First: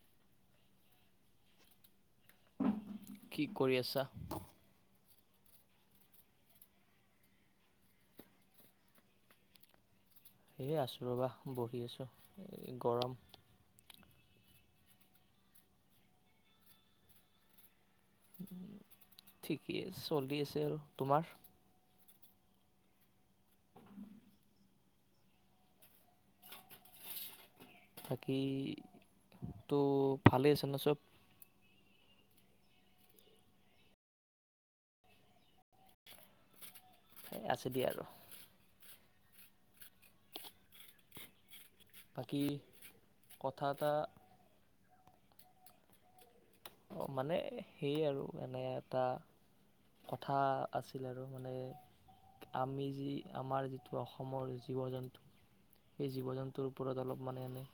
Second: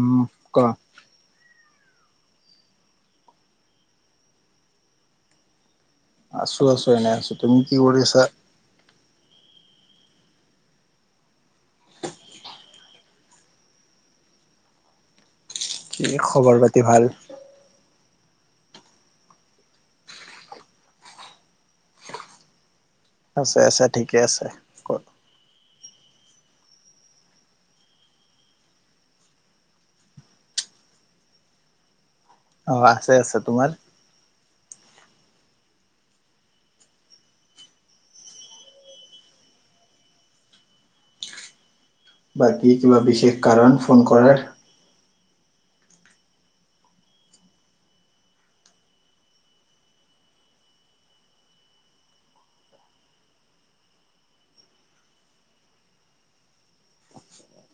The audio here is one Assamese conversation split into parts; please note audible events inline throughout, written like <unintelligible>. উম, কোৱা। কি কৰি আছা? আছো, আছো, এনেই আছো তুমি কি কৰিছা? সেয়ে আছো ৰবা বহি আছো, গৰম। কি খবৰ পাতি ভাল? ঠিকেই চলি আছে আৰু তোমাৰ? আছে, আছে, ঠিকে আছে। ক বাকী, তো ভালে আছে ন চব? অ' আছে, আছে, তোমাৰ? আছে দিয়া আৰু। বাকী কিবা বিশেষ কথা কাৰণ এটা ফোন কৰাৰ? অ' মানে সেয়ে আৰু এনে এটা, কথা আছিল আৰু মানে আমি যি আমাৰ যিটো অসমৰ জীৱ- জন্তু সেই জীৱ- জন্তুৰ ওপৰত অলপ মানে এনে।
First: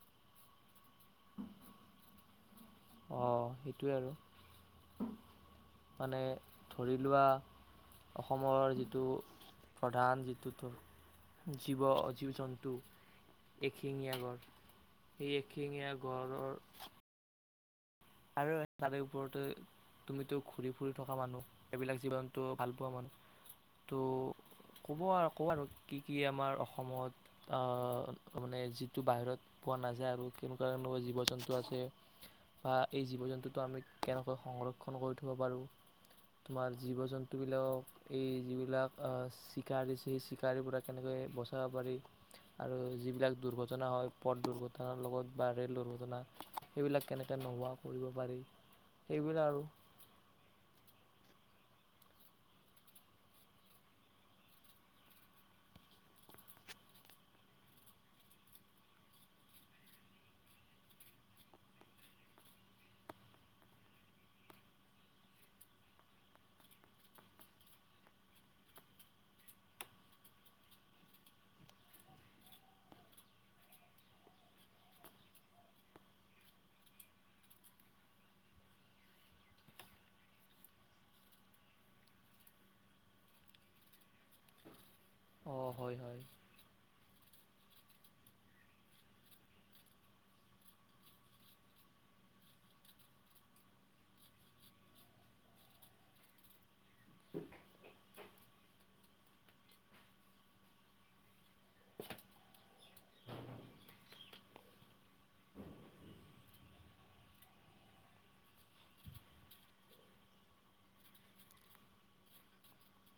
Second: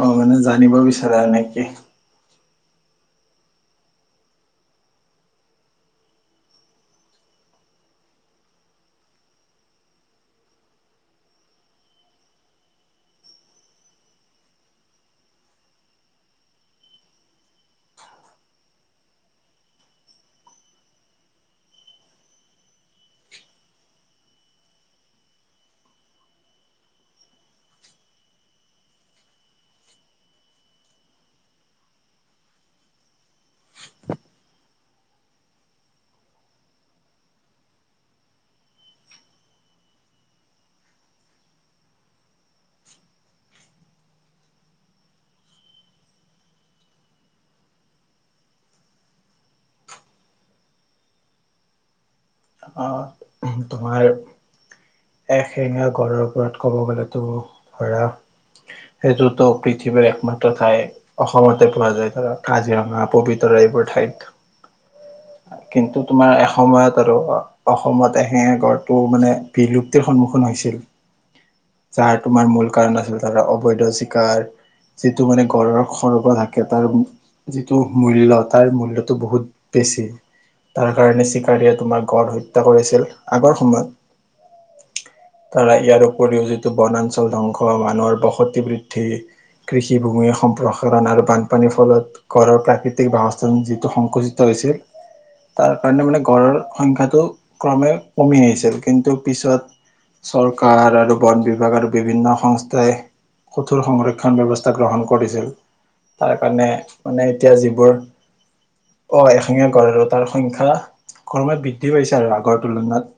অ' মানে জানিব বিচা ৰা, নেকি? অ' সেইটোৱে আৰু, মানে ধৰি লোৱা অসমৰ যিটো প্ৰধান যিটো তো জীৱ, জীৱজন্তু এশিঙীয়া গড় সেই এশিঙীয়া গড়ৰ তাৰে ওপৰতে তুমি তো ঘূৰি ফূৰি থকা মানুহ এই বিলাক জীৱজন্তু ভাল পোৱা মানুহ তো, ক'ব, আৰু ক আৰু কি কি আমাৰ অসমত আ, মানে যিটো বাহিৰত পোৱা নাযায় আৰু কেনেকুৱাুৱা জীৱ জন্তু আছে বা <inaudible> এই জীৱ জন্তুটো আমি কেনেকৈ সংৰক্ষণ কৰি থ'ব পাৰোঁ, তোমাৰ জীৱ জন্তুবিলাকক এই যিবিলাক অ, চিকাৰ হৈছে সেই চিকাৰী পৰা কেনেকৈ বচাব পাৰি আৰু যিবিলাক দুৰ্ঘটনা হয় পথ দুৰ্ঘটনাৰ লগত বা ৰে'ল দুৰ্ঘটনা সেইবিলাক কেনেকে নোহোৱা কৰিব পাৰি সেইবিলাক আৰু। অ তোমাৰ এশেঙা গড়ৰ ওপৰত ক'ব গ'লেতো ধৰা সেইটোতো পৃথিৱীৰ একমাত্ৰ ঠাই অসমতে পোৱা যায় ধৰা কাজিৰঙা পবিতৰা এইবোৰ ঠাইত। কিন্তু তোমাৰ এসময়ত আৰু অ-অসমত এশেঙা গড়টো মানে বিলুপ প্তিৰ সন্মুখীন হৈছিল। যাৰ তোমাৰ মূল কাৰণ আছিল তাৰ অবৈধ চিকাৰ, যিটো মানে গড়ৰ খৰ্গ থাকে তাৰ যিটো মূল্য, তাৰ মূল্যটো বহুত বেছি। তাৰ কাৰণে চিকাৰীয়ে তোমাৰ গড় হত্যা কৰিছিল, আগৰ সময়ত। অঁ ধৰা হয় ইয়াৰ হয় উপৰিও যিটো বনান অঞ্চল ধ্বংস মানুহৰ বসতি বৃদ্ধি, কৃষিভূমি সম্প্ৰসাৰণ আৰু বানপানীৰ ফলত গড়ৰ প্ৰাকৃতিক বাসস্থান যিটো সংকুচিত হৈছিল তাৰ কাৰণে মানে গড়ৰ সংখ্যাটো ক্ৰমে কমি আহিছিল, কিন্তু পিছত চৰকাৰ আৰু বন বিভ নাজানোঁ বিভিন্ন সংস্থাই কঠোৰ সংৰক্ষণ ব্যৱস্থা গ্ৰহণ কৰিছিল। তাৰ কাৰণে মানে এতিয়া যিবোৰ অহ, এশিঙীয়া গঁড় গঁড়তাৰ সংখ্যা কৰবাত বৃদ্ধি হৈছে আৰু আগৰ তুলনাত।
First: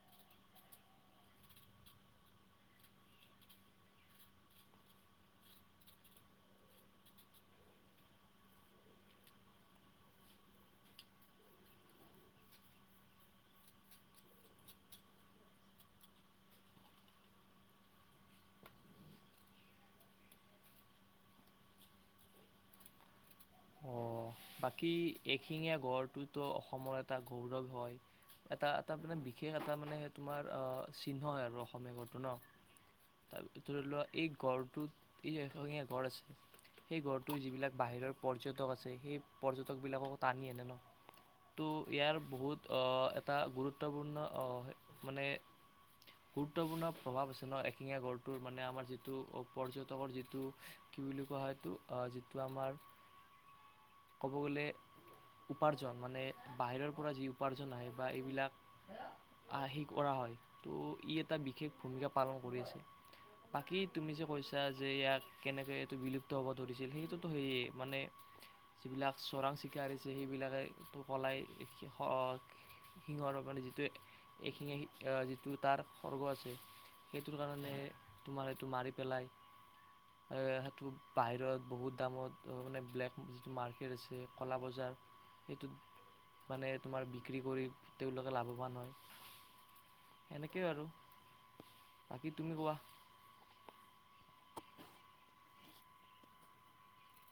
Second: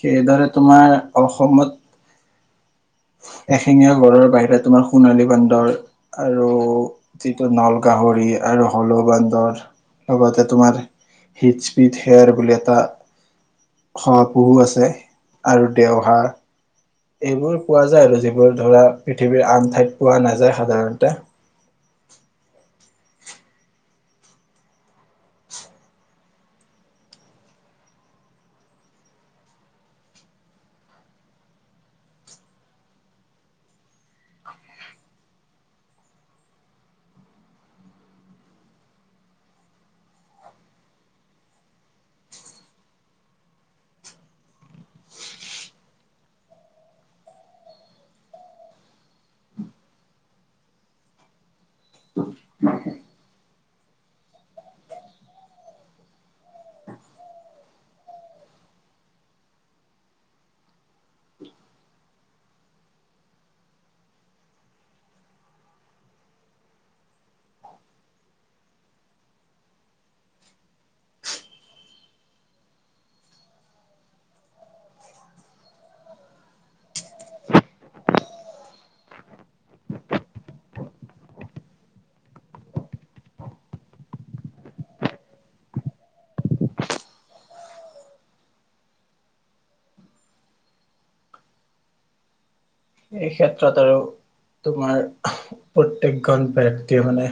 সেইদৰে তোমাৰ অসমত, এশিঙীয়া গঁড়ৰ বাহিৰে তোমাৰ সোণালী বান্দৰ, আৰু যিটো নল গাহৰি আৰু হলৌ বান্দৰ, লগতে তোমাৰ হিস্পিড হেয়াৰ বুলি এটা শহাপহু আছে। আৰু দেওহাঁহ, এইবোৰ পোৱা যায় আৰু যিবোৰ ধৰা, পৃথিৱীৰ আন ঠাইত পোৱা নাযায় সাধাৰণতে। অহ, বাকী এশিঙীয়া গঁড়টোতো অসমৰ এটা গৌৰৱ হয়। এটা, এটা মানে বিশেষ এটা মানে সেই, তোমাৰ, অহ চিহ্ন হয় আৰু অসমীয়া গঁড়টো ন? তাৰ ধৰি লোৱা, এই গঁড়টোত এই এিঙীয়া গঁড় আছে, সেই গঁড়টো যিবিলাক বাহিৰৰ পৰ্যটক আছে, সেই পৰ্যটকবিলাকক টানি আনে, ন'? ত' ইয়াৰ বহুত অহ, এটা গুৰুত্বপূৰ্ণ অহ, মানে গুৰুত্বপূৰ্ণ ভৱা বস্তু ন' এশিঙীয়া গড়টোৰ মানে আমাৰ যিটো পৰ্যটকৰ যিটো, কি বুলি কোৱা হয় সেইটো যি টো আমাৰ ক'ব গ'লে উপাৰ্জন, মানে বাহিৰৰ পৰা যি উপাৰ্জন আহে বা এইবিলাক আ সি কৰা হয়, ত' ই এটা বিশেষ ভূমিকা পালন কৰি আছিল। বাকী তুমি যে কৈছা যে ইয়াক কেনেকে এইটো বিলুপ্ত হ'ব ধৰিছিল, সেইটোতো সেইয়ে মানে, যিবিলাক চোৰাং চিকাৰ হৈছে সেইবিলাকে পলাই শি-শ-শি-শি শিঙৰ কাৰণে যিটো এইখিনি আহি ও যিটো তাৰ সৰ্গ আছে, সেইটোৰ কাৰণে হে তোমাৰ সেইটো মাৰি পেলাই। অ' সেইটো বাহিৰত বহুত দামত তৰ মানে ব্লেক যিটো মাৰ্কেট আছে ক'লা বজাৰ, সেইটোত মানে তোমাৰ বিক্ৰী কৰি তেওঁলোকে লাভৱান হয়। এনেকে আৰু, বাকী তুমি কোৱা। এই ক্ষেত্ৰত আৰু তোমাৰ প্ৰত্যেকগন ব্যক্তিয়ে মানে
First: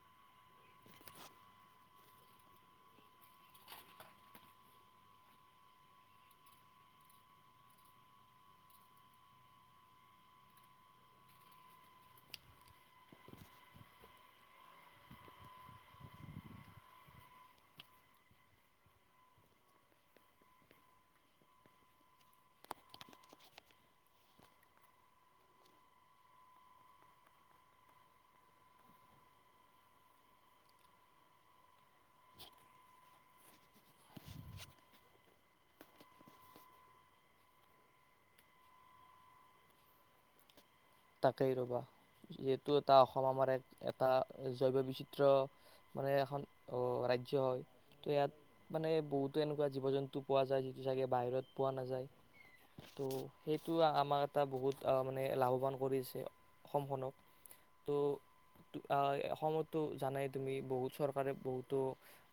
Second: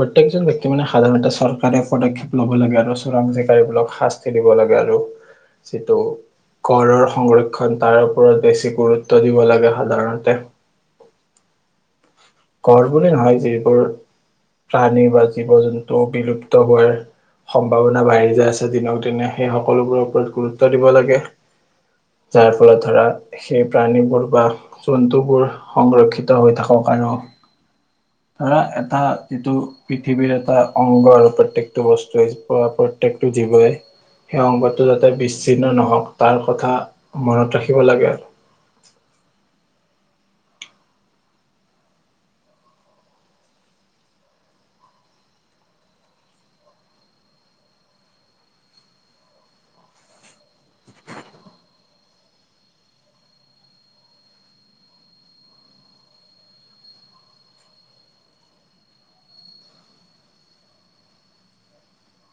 প্ৰত্যেকজন ব্যক্তিৰ মানে সাধাৰণতে চৰকাৰে পদক্ষেপ ল'ব লাগে আৰু চোৰাং জিকাৰিবোৰক শাস্তি দিব লাগে আৰু যিটো গঁড়ৰ সংৰক্ষণ, তাৰ ওপৰত বেছি গুৰুত্ব দিব লাগে। সাধাৰণতে। গঁড়ৰ বুলি নহয়, যিবোৰ প্ৰাণী বা জীৱ জন্তু বিলুপ্ত হোৱাৰ সম্ভাৱনা বাঢ়ি যায় আছে দিনক দিনে, সেই সকলোবোৰৰ ওপৰত গুৰুত্ব দিব লাগে। যাৰ ফলত ধৰা সেই প্ৰাণীবোৰ বা জন্তুবোৰ সংৰক্ষিত হৈ থাকক আৰু ধৰা এটা যিটো পৃথিৱীৰ এটা অংগ, আৰু প্ৰত্যেকটো বস্তুৱে বা প্ৰত্যেকটো জীৱই সেই অংগটো যাতে বিচ্ছিন্ন নহওক, তাৰ কথা মনত ৰাখিব লাগে আৰু। তাকেই ৰবা, যিহেতু এটা অসম আমাৰ এক এটা জৈৱ বৈচিত্ৰ্য মানে এখন অ, ৰাজ্য হয়, ত' ইয়াত মানে বহুতো এনেকুৱা জীৱ জন্তু পোৱা যায়, যিটো চাগে বাহিৰত পোৱা নাযায়, ত' সেইটো আমাক এটা বহুত মানে লাভৱান কৰিছে অসমখনক, ত' ত আ অসমতো জানাই তুমি, বহুত চৰকাৰে বহুতো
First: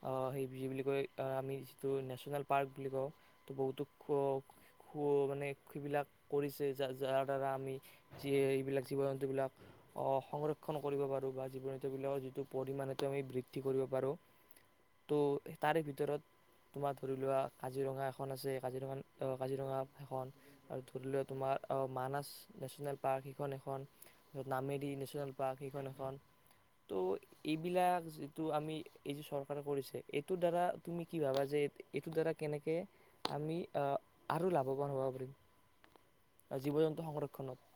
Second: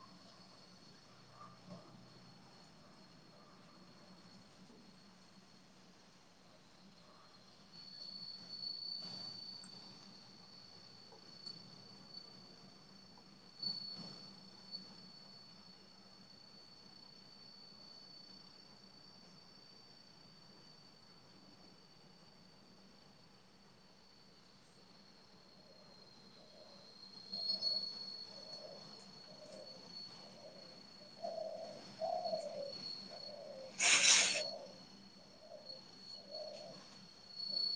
আ, সেই-সেইবুলি কয়, আমি যিটো নেশচনেল পাৰ্ক বুলি কওঁ, ত বহুতো খ-খ মানে সিবিলাক কৰিছে, যা-যাৰ দ্বাৰা আমি যিয়ে এইবিলাক জীৱ জন্তুবিলাক অহ, সংৰক্ষণ কৰিব পাৰোঁ বা জীৱ জন্তুবিলাকৰ যিটো পৰিমাণ, এইটো আমি বৃদ্ধি কৰিব পাৰোঁ, ত' তাৰে ভিতৰত তোমাৰ ধৰি লোৱা কাজিৰঙা এখন আছে কাজিৰঙা, অ, কাজিৰঙা এখন আৰু ধৰি লোৱা তোমাৰ অ', মানস নেচনেল পাৰ্ক, সিখন এখন নামেৰি নেচনেল পাৰ্ক, সিখন এখন। ত' এইবিলাক যিটো আমি এই যে চৰকাৰে কৰিছে, এইটোৰ দ্বাৰা তুমি কি ভাবা যে এইটোৰ দ্বাৰা কেনেকে আমি অ, আৰু লাভৱান হ'ব পাৰিম জীৱ জন্তু সংৰক্ষণত?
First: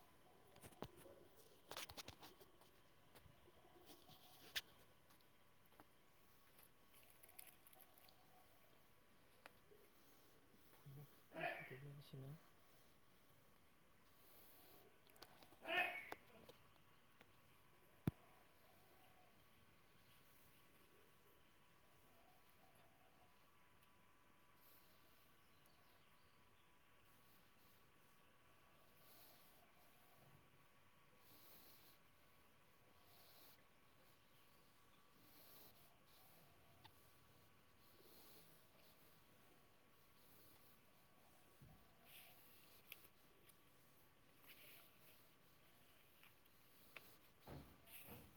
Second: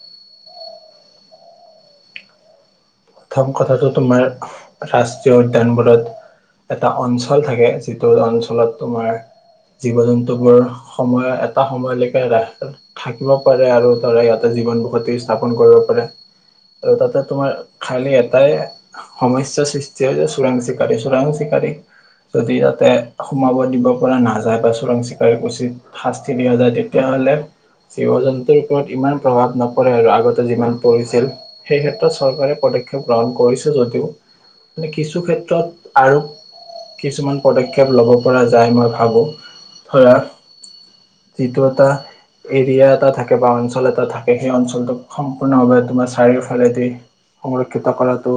প্ৰথম কথাটো, তোমাৰ ৰাষ্ট্ৰীয় উদ্যানবোৰত এটা অঞ্চল থাকে, যিটো অঞ্চলত তোমাৰ জীৱ-জন্তুবোৰ সময় এ এটা সময়লৈকে ৰাস্তাত <inaudible> দিব পাৰে আৰু ধৰা ইয়াতে জীৱন বসতি স্থাপন কৰিব পাৰে আৰু তাতে তোমাৰ খালি এটাই সমস্যা সৃষ্টি হয় যে চোৰাং চিকাৰী, চোৰাং চিকাৰীক যদি ইয়াতে সোমাব দিব পৰা নাযায় বা চোৰাং চিকাৰীক উচিত শাস্তি দিয়া যায়, তেতিয়াহ'লে জীৱ-জন্তুৰ ওপৰত ইমান প্ৰভাৱ নপৰে আৰু আগতে যিমান পৰিছিল, সেই ক্ষেত্ৰত চৰকাৰে পদক্ষেপ গ্ৰহণ কৰিছোঁ যদিও, মানে কিছু ক্ষেত্ৰত আৰু কিছুমান পদক্ষেপ ল'ব পৰা যায় মই ভাবো। ধৰা, যিটো এটা এৰিয়া এটা থাকে বা অঞ্চল এটা থাকে, সেই অঞ্চলটোক সম্পূৰ্ণভাৱে তোমাৰ চাৰিওফালেদি সংৰক্ষিত কৰাটো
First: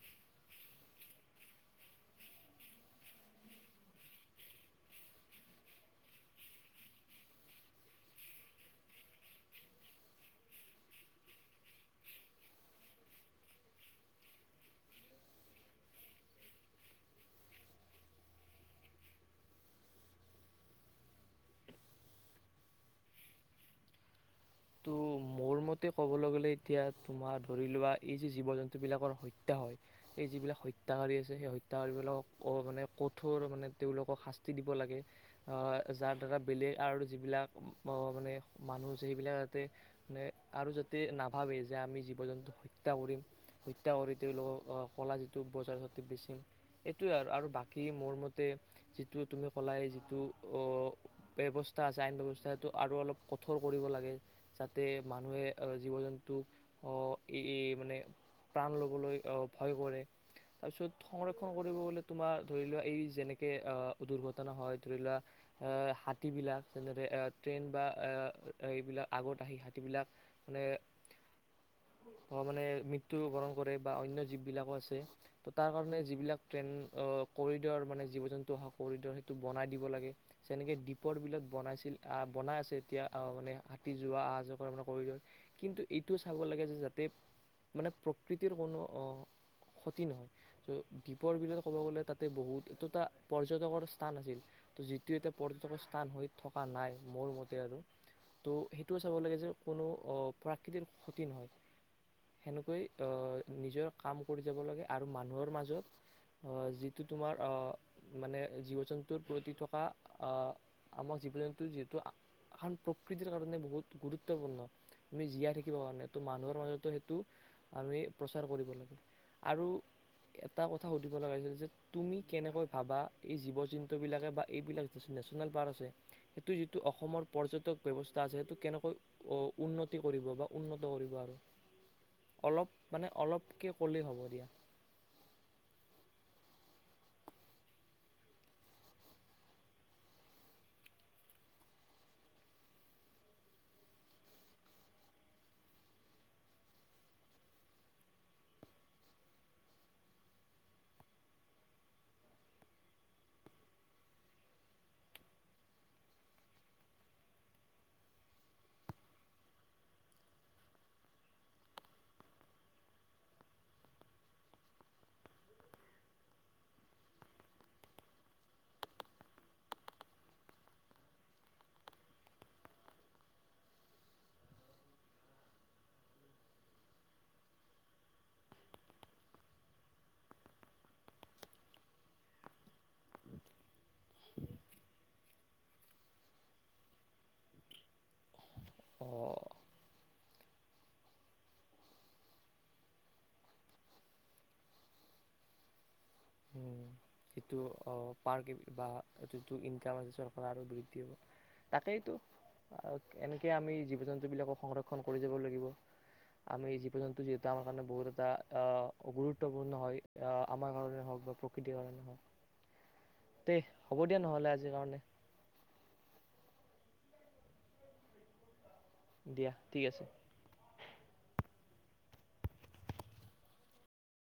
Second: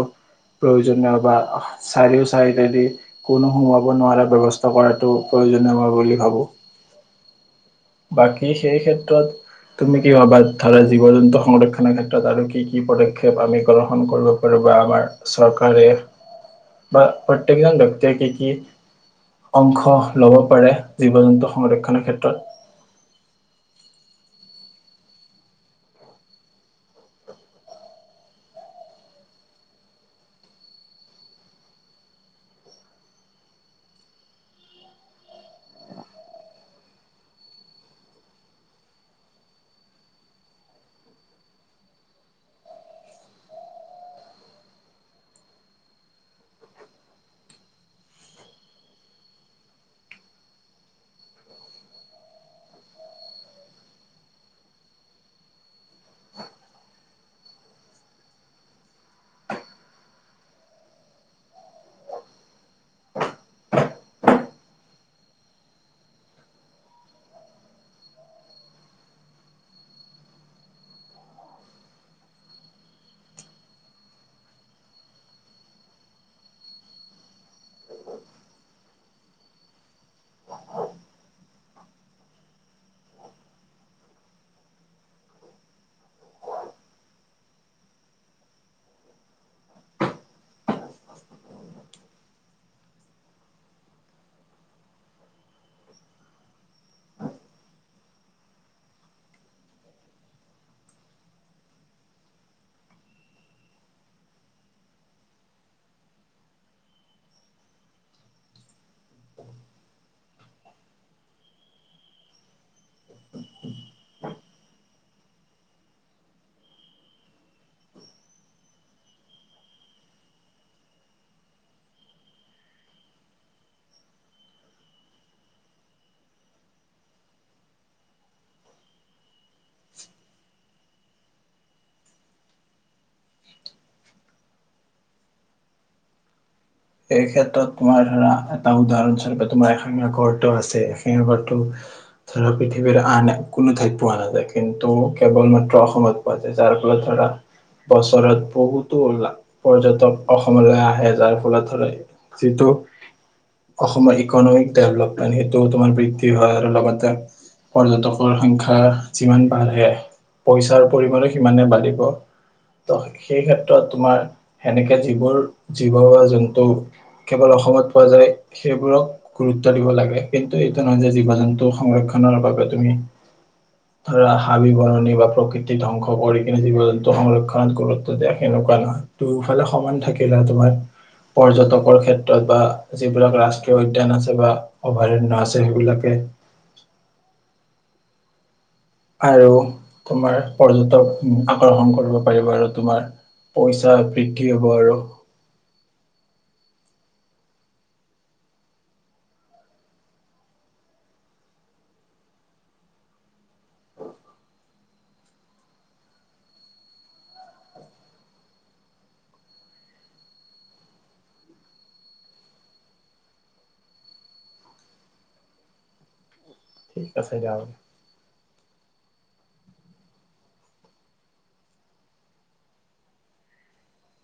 প্ৰয়োজনীয় বা অহ চাৰিও চাইদেদি কোনো সোমাব নোৱাৰা ব্যৱস্থা কৰাটো প্ৰয়োজনীয় বুলি ভাবো। বাকী সেই ক্ষেত্ৰত তুমি কি ভাবা? ধৰা জীৱ-জন্তু সংৰক্ষণৰ ক্ষেত্ৰত আৰু কি কি পদক্ষেপ আমি প্ৰদৰ্শন কৰিব পাৰোঁ বা আমাৰ চৰকাৰে বা, প্ৰত্যেকজন ব্যক্তিয়ে কি কি অংশ ল'ব পাৰে জীৱ-জন্তু সংৰক্ষণৰ ক্ষেত্ৰত। তু মোৰ মতে ক'বলৈ গ'লে, এতিয়া তোমাৰ ধৰি লোৱা এই যে জীৱ-জন্তুবিলাকৰ হত্যা হয়, এই যিবিলাক হত্যাকাৰী আছে, সেই হত্যাকাৰীবিলাকক ক মানে কঠোৰ মানে তেওঁলোকক শাস্তি দিব লাগে। অ, যাৰ দ্বাৰা বেলেগ আৰু যিবিলাক ম মানে মানুহ যে সেইবিলাক তে নে আৰু যাতে নাভাৱে যে আমি জীৱ-জন্তুক হত্যা কৰিম, হত্যা কৰি তেওঁলোক অ কলা যিটো বজাৰ চতে বেচিম। এইটোৱে আৰু, আৰু বাকী মোৰ মতে যিটো তুমি কলাই যিটো অ, ব্যৱস্থা আছে, আইন ব্যৱস্থাটো আৰু অলপ কঠোৰ কৰিব লাগে। যাতে মানুহে জীৱ-জন্তুক, অহ এই মানে, প্ৰাণ ল'বলৈ অ ভয় কৰে। তাৰ পিছত, সংৰক্ষণ কৰিব গলে তোমাৰ ধৰি লোৱা, এই যেনেকে অ দুৰ্ঘটনা হয় ধৰি লোৱা, অহ হাতীবিলাক যেনেদৰে অ ট্ৰেইন বা অ এইবিলাক আগত আহি হাতীবিলাক মানে, অ মানে মৃত্যুবৰণ কৰে বা অন্য জীৱবিলাকো আছে। ত তাৰ কাৰণে যিবিলাক ট্ৰেন অ কৰিডৰ মানে জীৱ-জন্তু অহা কৰিডৰ, সেইটো বনাই দিব লাগে। যেনেকে দ্বীপৰ বিলাত বনাইছিল অ বনাই আছে এতিয়া, অ মানে তি যোৱা অহা-যোৱা কৰা মানে কৰিডৰ। কিন্তু এইটোও চাব লাগে যে যাতে মানে প্ৰকৃতিৰ কোনো অ ক্ষতি নহয়। ত' দ্বীপৰ বিলত ক'ব গ'লে, তাতে বহুত এইটো এটা পৰ্যটকৰ স্থান আছিল, ত' যিটো এটা পৰ্যটকৰ স্থান হৈ থকা নাই, মোৰ মতে আৰু ত' সেইটোও চাব লাগে যে কোনো অ, প্ৰাকৃতিৰ ক্ষতি নহয়। সেনেকৈ অ, নিজৰ কাম কৰি যাব লাগে আৰু মানুহৰ মাজত অ যিটো তোমাৰ অ মানে জীৱ-জন্তুৰ প্ৰতি থকা অহ আমক জীৱ-জন্তু যিহেতু প্ৰকৃতিৰ কাৰণে বহুত গুৰুত্বপূৰ্ণ। আমি জীয়াই থাকিবৰ কাৰণে, ত মানুহৰ মাজতো সেইটো আমি প্ৰচাৰ কৰিব লাগে। আৰু এটা কথা সুধিব লগা হৈছিল যে তুমি কেনেকৈ ভাবা, এই জীৱ-জন্তুবিলাকে বা এইবিলাক যে নেচনেল পাৰ্ক আছে, সেইটো যিটো অসমৰ পৰ্যটক ব্যৱচ তা আছে, সেইটো কেনেকৈ অ উন্নতি কৰিব বা উন্ন <unintelligible> অলপ মানে, অলপকে কৰিলেই হ'ব দিয়া। এই ক্ষেত্ৰত তোমাৰ ধৰা, এটা উদাহৰণস্বৰূপ, তোমাৰ এশিঙীয়া গঁড়টো আছে। এশিঙীয়া গঁড়টো ধৰা পৃথিৱীৰ আন কোনো ঠাইত পোৱা নাযায়, কিন্তু কেৱল মাত্ৰ অসমত পোৱা যায়। যাৰ ফলত ধৰা বছৰত বহুতো পৰ্যটক অসমলৈ আহে, যাৰ ফলত যিটো অসমৰ ইকনমিক ডেভলপমেণ্ট, সেইটো তোমাৰ বৃদ্ধি হয়। আৰু লগতে পৰ্যটকৰ সংখ্যা যিমান বাঢ়ে, পইচাৰ পৰিমানে সিমানে বাঢ়িব। ত সেই ক্ষেত্ৰত তোমাৰ সেনেকে যিবোৰ জীৱ-জন্তু ত কেৱল অসমত পোৱা যায়, সেইবোৰক গুৰুত্ব দিব লাগে। কিন্তু এইটো নহয় যে জীৱ-জন্তু সংৰক্ষণৰ বাবে তুমি, ধৰা হাবি-বৰণী বা প্ৰকৃতি ধ্বংস কৰি কিনে জীৱ-জন্তু সংৰক্ষণত গুৰুত্ব দিয়া, সেনেকুৱা নহয়। দুফালে সমান থাকিলে তোমাৰ পৰ্যটকৰ ক্ষেত্ৰত বা যিবিলাক ৰাষ্ট্ৰীয় উদ্যান আছে বা অভয়াৰণ্য আছে, সেইবিলাকে অ' আৰু তোমাৰ পৰ্যটক আকৰ্ষণ কৰিব পাৰিব আৰু তোমাৰ পইচা বৃদ্ধি হ'ব আৰু। উম, এইটো অ পাৰ কে বা এইটোতো ইনকাম আছে চৰকাৰৰ আৰু বৃদ্ধি হ'ব। তাকেইতো, অ এনেকে আমি জীৱ-জন্তু বিলাকক সংৰক্ষণ কৰি যাব লাগিব, আমি জীৱ-জন্তু যিহেতু আমাৰ কাৰণে বহুত এটা অ গুৰুত্বপূৰ্ণ হয়, অহ, আমাৰ কাৰণে হওঁক বা প্ৰকৃতিৰ কাৰণেই হওক। তে হ'ব দিয়া নহ'লে আজিৰ কাৰণে। ঠিক আছে যাওঁ। দিয়া, ঠিক আছে।